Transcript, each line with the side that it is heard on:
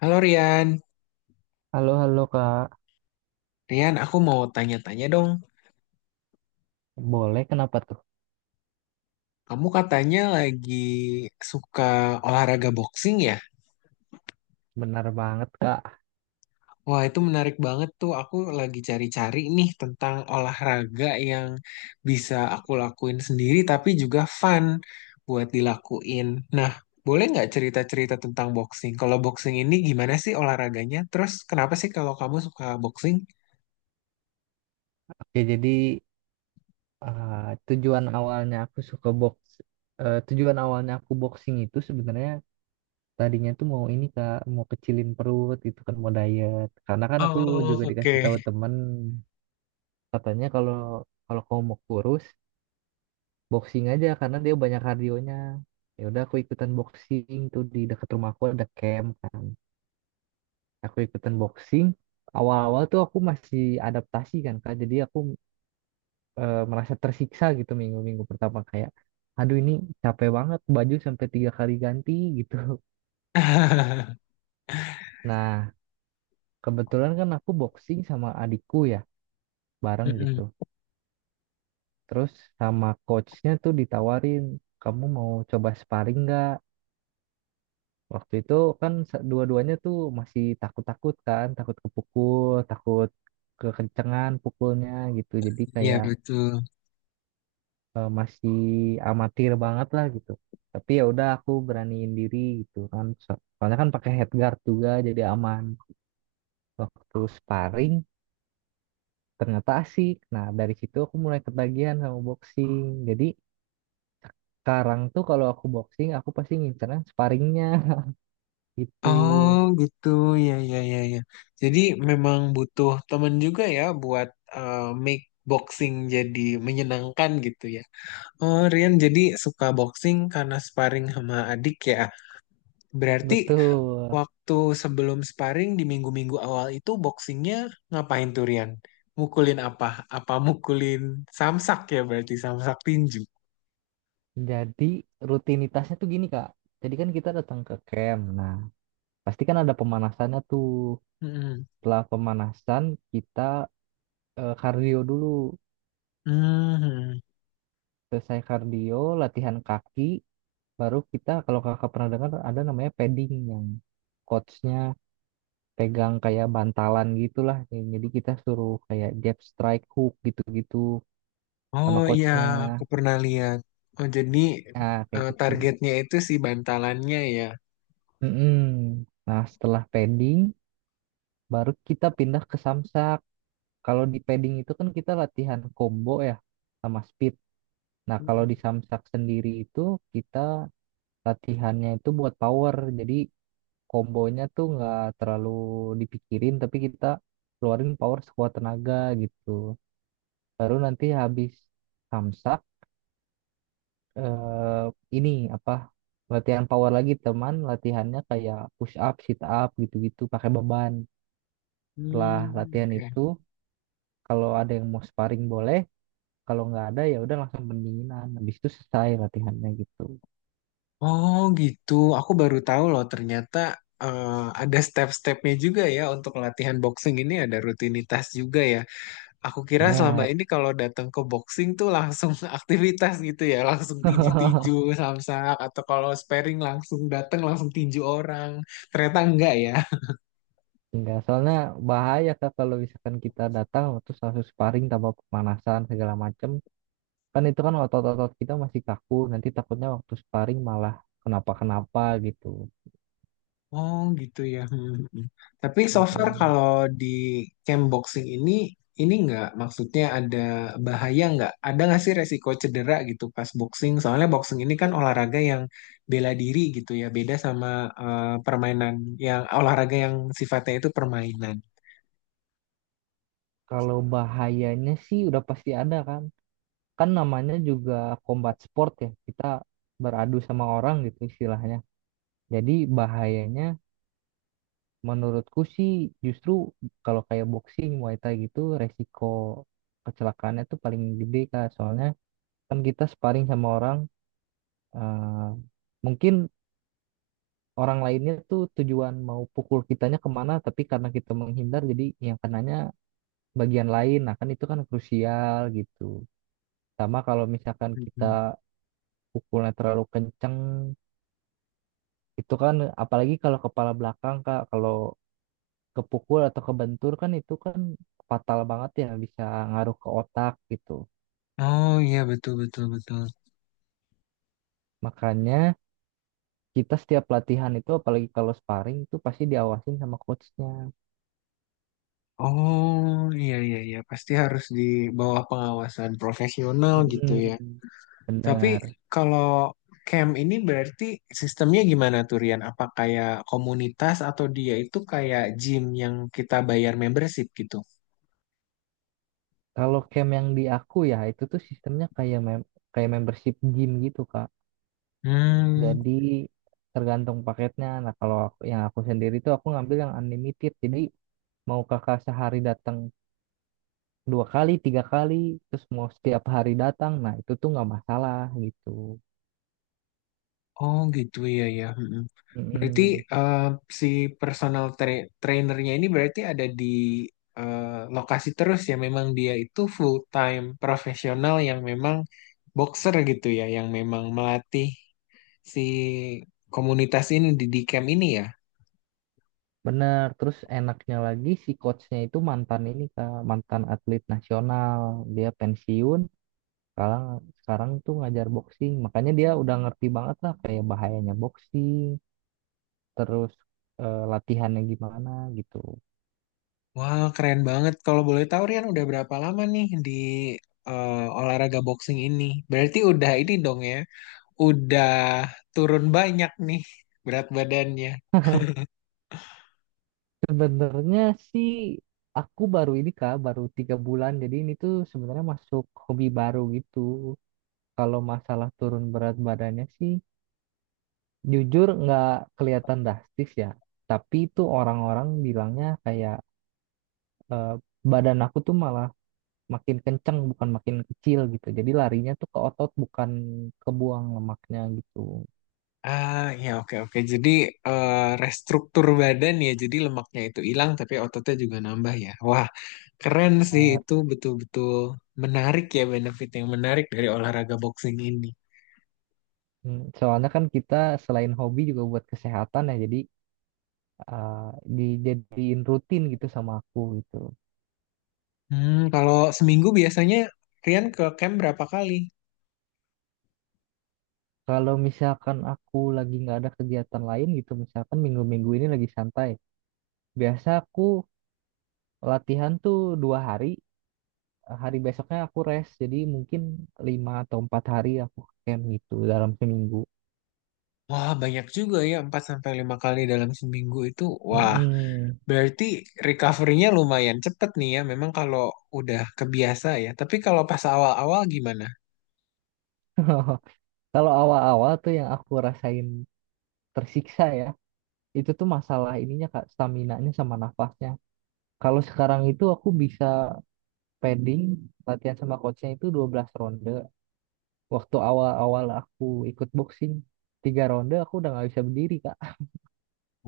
left: Halo Rian.
right: Halo, halo Kak.
left: Rian, aku mau tanya-tanya dong.
right: Boleh, kenapa tuh?
left: Kamu katanya lagi suka olahraga boxing ya?
right: Benar banget, Kak.
left: Wah, itu menarik banget tuh. Aku lagi cari-cari nih tentang olahraga yang bisa aku lakuin sendiri tapi juga fun buat dilakuin. Nah, boleh nggak cerita-cerita tentang boxing? Kalau boxing ini gimana sih olahraganya? Terus kenapa sih kalau kamu suka boxing?
right: Oke, jadi, eh, tujuan awalnya aku suka box, tujuan awalnya aku boxing itu sebenarnya tadinya tuh mau ini Kak, mau kecilin perut gitu kan, mau diet. Karena kan aku
left: Oh,
right: juga dikasih
left: oke.
right: tahu temen, katanya kalau kalau kamu mau kurus, boxing aja karena dia banyak kardionya. Ya udah aku ikutan boxing tuh di dekat rumahku ada camp kan. Aku ikutan boxing awal-awal tuh aku masih adaptasi kan kak, jadi aku merasa tersiksa gitu minggu-minggu pertama kayak aduh ini capek banget, baju sampai tiga kali ganti gitu. Nah, kebetulan kan aku boxing sama adikku ya, bareng
left: Mm-mm.
right: gitu, terus sama coachnya tuh ditawarin kamu mau coba sparring nggak. Waktu itu kan dua-duanya tuh masih takut-takut kan, takut kepukul, takut kekencengan pukulnya gitu, jadi
left: Iya,
right: kayak
left: betul.
right: masih amatir banget lah gitu. Tapi ya udah aku beraniin diri gitu kan. Soalnya kan pakai headguard juga, jadi aman. Waktu sparring ternyata asik. Nah, dari situ aku mulai ketagihan sama boxing. Jadi sekarang tuh kalau aku boxing aku pasti ngincernya sparringnya gitu.
left: Oh gitu, ya ya ya ya. Jadi memang butuh teman juga ya buat eh, make boxing jadi menyenangkan gitu ya. Oh, Rian jadi suka boxing karena sparring sama adik ya. Berarti
right: Betul.
left: waktu sebelum sparring di minggu-minggu awal itu boxingnya ngapain tuh, Rian? Mukulin apa? Apa mukulin samsak, ya berarti samsak tinju.
right: Jadi rutinitasnya tuh gini Kak. Jadi kan kita datang ke camp. Nah, pasti kan ada pemanasannya tuh.
left: Mm-mm.
right: Setelah pemanasan kita kardio dulu.
left: Mhm.
right: Selesai kardio, latihan kaki, baru kita kalau kakak pernah dengar ada namanya padding yang coachnya pegang kayak bantalan gitulah. Jadi kita suruh kayak jab strike hook gitu-gitu
left: Oh
right: sama
left: iya,
right: coachnya.
left: aku pernah lihat. Oh jadi,
right: Ah, kayak gitu.
left: targetnya itu si bantalannya ya.
right: Mm-mm. Nah, setelah padding, baru kita pindah ke samsak. Kalau di padding itu kan kita latihan combo ya sama speed. Nah, kalau
left: Hmm,
right: di samsak sendiri itu kita latihannya itu buat power. Jadi kombonya tuh nggak terlalu dipikirin, tapi kita keluarin power sekuat tenaga gitu. Baru nanti habis samsak eh, ini apa, latihan power lagi, teman latihannya kayak push up sit up gitu-gitu pakai beban. Setelah
left: hmm,
right: latihan
left: oke.
right: itu, kalau ada yang mau sparring boleh. Kalau nggak ada ya udah langsung pendinginan, habis itu selesai latihannya gitu.
left: Oh gitu. Aku baru tahu loh ternyata eh, ada step-stepnya juga ya untuk latihan boxing ini, ada rutinitas juga ya. Aku kira selama
right: Benar.
left: ini kalau datang ke boxing tuh langsung aktivitas gitu ya, langsung tinju-tinju samsak atau kalau sparring langsung datang langsung tinju orang. Ternyata enggak ya.
right: Enggak, soalnya bahaya kak kalau misalkan kita datang terus langsung sparring tanpa pemanasan segala macem. Kan itu kan otot-otot kita masih kaku, nanti takutnya waktu sparring malah kenapa-kenapa gitu.
left: Oh gitu ya. Hmm, hmm, hmm. Tapi so far
right: Mm,
left: kalau di camp boxing ini nggak maksudnya ada bahaya nggak? Ada nggak sih resiko cedera gitu pas boxing? Soalnya boxing ini kan olahraga yang bela diri gitu ya, beda sama permainan yang olahraga yang sifatnya itu permainan.
right: Kalau bahayanya sih udah pasti ada kan. Kan namanya juga combat sport ya, kita beradu sama orang gitu istilahnya. Jadi bahayanya menurutku sih justru kalau kayak boxing, Muay Thai gitu resiko kecelakaannya tuh paling gede kak. Soalnya kan kita sparring sama orang, eh, mungkin orang lainnya tuh tujuan mau pukul kitanya kemana, tapi karena kita menghindar jadi yang kenanya bagian lain. Nah kan itu kan krusial gitu. Sama kalau misalkan
left: Hmm,
right: kita
left: hmm.
right: pukulnya terlalu kenceng, itu kan apalagi kalau kepala belakang kak, kalau kepukul atau kebentur kan itu kan fatal banget ya, bisa ngaruh ke otak gitu.
left: Oh iya, betul betul betul.
right: Makanya kita setiap latihan itu apalagi kalau sparring itu pasti diawasin sama coachnya.
left: Oh iya iya iya, pasti harus di bawah pengawasan profesional gitu ya.
right: Mm-mm.
left: Tapi
right: Benar.
left: kalau camp ini berarti sistemnya gimana tuh, Rian? Apa kayak komunitas atau dia itu kayak gym yang kita bayar membership gitu?
right: Kalau camp yang di aku ya itu tuh sistemnya kayak membership gym gitu Kak.
left: Hmm,
right: Jadi tergantung paketnya. Nah kalau aku- yang aku sendiri tuh aku ngambil yang unlimited. Jadi mau kakak sehari datang dua kali, tiga kali, terus mau setiap hari datang, nah itu tuh nggak masalah gitu.
left: oh gitu ya ya. Mm-mm. Berarti
right: Mm-mm.
left: eh, si personal trainernya ini berarti ada di eh, lokasi terus ya. Memang dia itu full time profesional yang memang boxer gitu ya, yang memang melatih si komunitas ini di camp ini ya.
right: Benar. Terus enaknya lagi si coachnya itu mantan ini Kak, mantan atlet nasional. Dia pensiun. Sekarang sekarang tuh ngajar boxing, makanya dia udah ngerti banget lah kayak bahayanya boxing, terus latihannya gimana gitu.
left: Wah, keren banget. Kalau boleh tahu, Rian udah berapa lama nih di eh, olahraga boxing ini? Berarti udah ini dong ya, udah turun banyak nih berat badannya.
right: Sebenarnya sih aku baru ini kak, baru 3 bulan, jadi ini tuh sebenarnya masuk hobi baru gitu. Kalau masalah turun berat badannya sih jujur nggak kelihatan drastis ya, tapi itu orang-orang bilangnya kayak eh, badan aku tuh malah makin kenceng bukan makin kecil gitu, jadi larinya tuh ke otot bukan ke buang lemaknya gitu.
left: Ah, ya oke oke. Jadi eh, restruktur badan ya, jadi lemaknya itu hilang tapi ototnya juga nambah ya. Wah, keren sih
right: Benar.
left: itu betul-betul menarik ya, benefit yang menarik dari olahraga boxing ini.
right: Soalnya kan kita selain hobi juga buat kesehatan ya, jadi eh, dijadiin rutin gitu sama aku gitu.
left: Hmm, kalau seminggu biasanya Rian ke camp berapa kali?
right: Kalau misalkan aku lagi nggak ada kegiatan lain gitu, misalkan minggu-minggu ini lagi santai, biasa aku latihan tuh 2 hari, hari besoknya aku rest, jadi mungkin 5 atau 4 hari aku camp gitu dalam seminggu.
left: Wah, banyak juga ya, 4 sampai 5 kali dalam seminggu itu. Wah,
right: Mm-mm.
left: berarti recovery-nya lumayan cepet nih ya, memang kalau udah kebiasa ya. Tapi kalau pas awal-awal gimana?
right: Kalau awal-awal tuh yang aku rasain tersiksa ya, itu tuh masalah ininya Kak, staminanya sama nafasnya. Kalau sekarang itu aku bisa padding, latihan sama coachnya itu 12 ronde. Waktu awal-awal aku ikut boxing, 3 ronde aku udah nggak bisa berdiri Kak.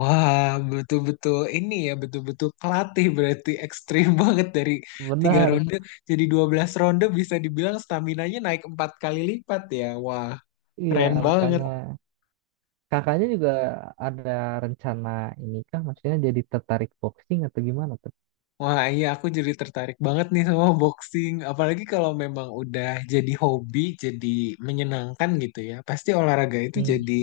left: Wah, betul-betul ini ya, betul-betul kelatih berarti ekstrim banget dari tiga
right: Benar,
left: ronde jadi 12 ronde, bisa dibilang stamina-nya naik 4 kali lipat ya. Wah.
right: iya
left: Keren banget.
right: makanya. Kakaknya juga ada rencana ini kah? Maksudnya jadi tertarik boxing atau gimana tuh?
left: Wah, iya aku jadi tertarik banget nih sama boxing. Apalagi kalau memang udah jadi hobi, jadi menyenangkan gitu ya. Pasti olahraga itu
right: Hmm,
left: jadi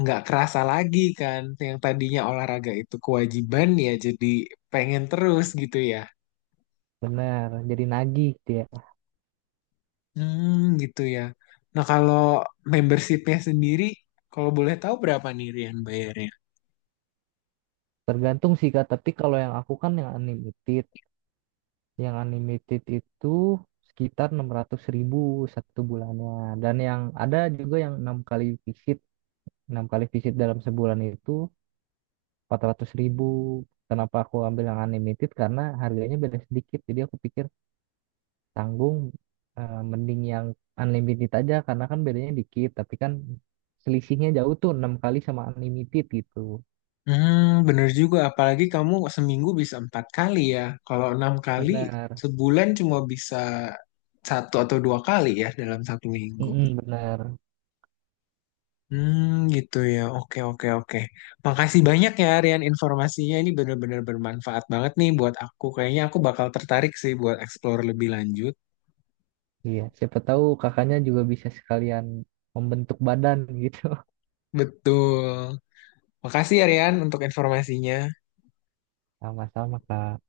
left: nggak kerasa lagi kan. Yang tadinya olahraga itu kewajiban ya, jadi pengen terus gitu ya.
right: Benar, jadi nagih dia.
left: Hmm, gitu ya. Nah, kalau membershipnya sendiri, kalau boleh tahu berapa nih Rian bayarnya?
right: Tergantung sih Kak, tapi kalau yang aku kan yang unlimited. Yang unlimited itu sekitar 600.000 satu bulannya. Dan yang ada juga yang 6 kali visit. 6 kali visit dalam sebulan itu 400.000. Kenapa aku ambil yang unlimited? Karena harganya beda sedikit. Jadi aku pikir tanggung, mending yang unlimited aja karena kan bedanya dikit. Tapi kan selisihnya jauh tuh 6 kali sama unlimited gitu.
left: Hmm, bener juga. Apalagi kamu seminggu bisa 4 kali ya. Kalau 6 kali,
right: Benar.
left: sebulan cuma bisa satu atau dua kali ya dalam satu minggu.
right: Mm-mm, benar.
left: Hmm, gitu ya. Oke, oke, oke. Makasih banyak ya, Rian, informasinya. Ini bener-bener bermanfaat banget nih buat aku. Kayaknya aku bakal tertarik sih buat explore lebih lanjut.
right: Iya, siapa tahu kakaknya juga bisa sekalian membentuk badan gitu.
left: Betul. Makasih ya, Rian, untuk informasinya.
right: Sama-sama, Kak.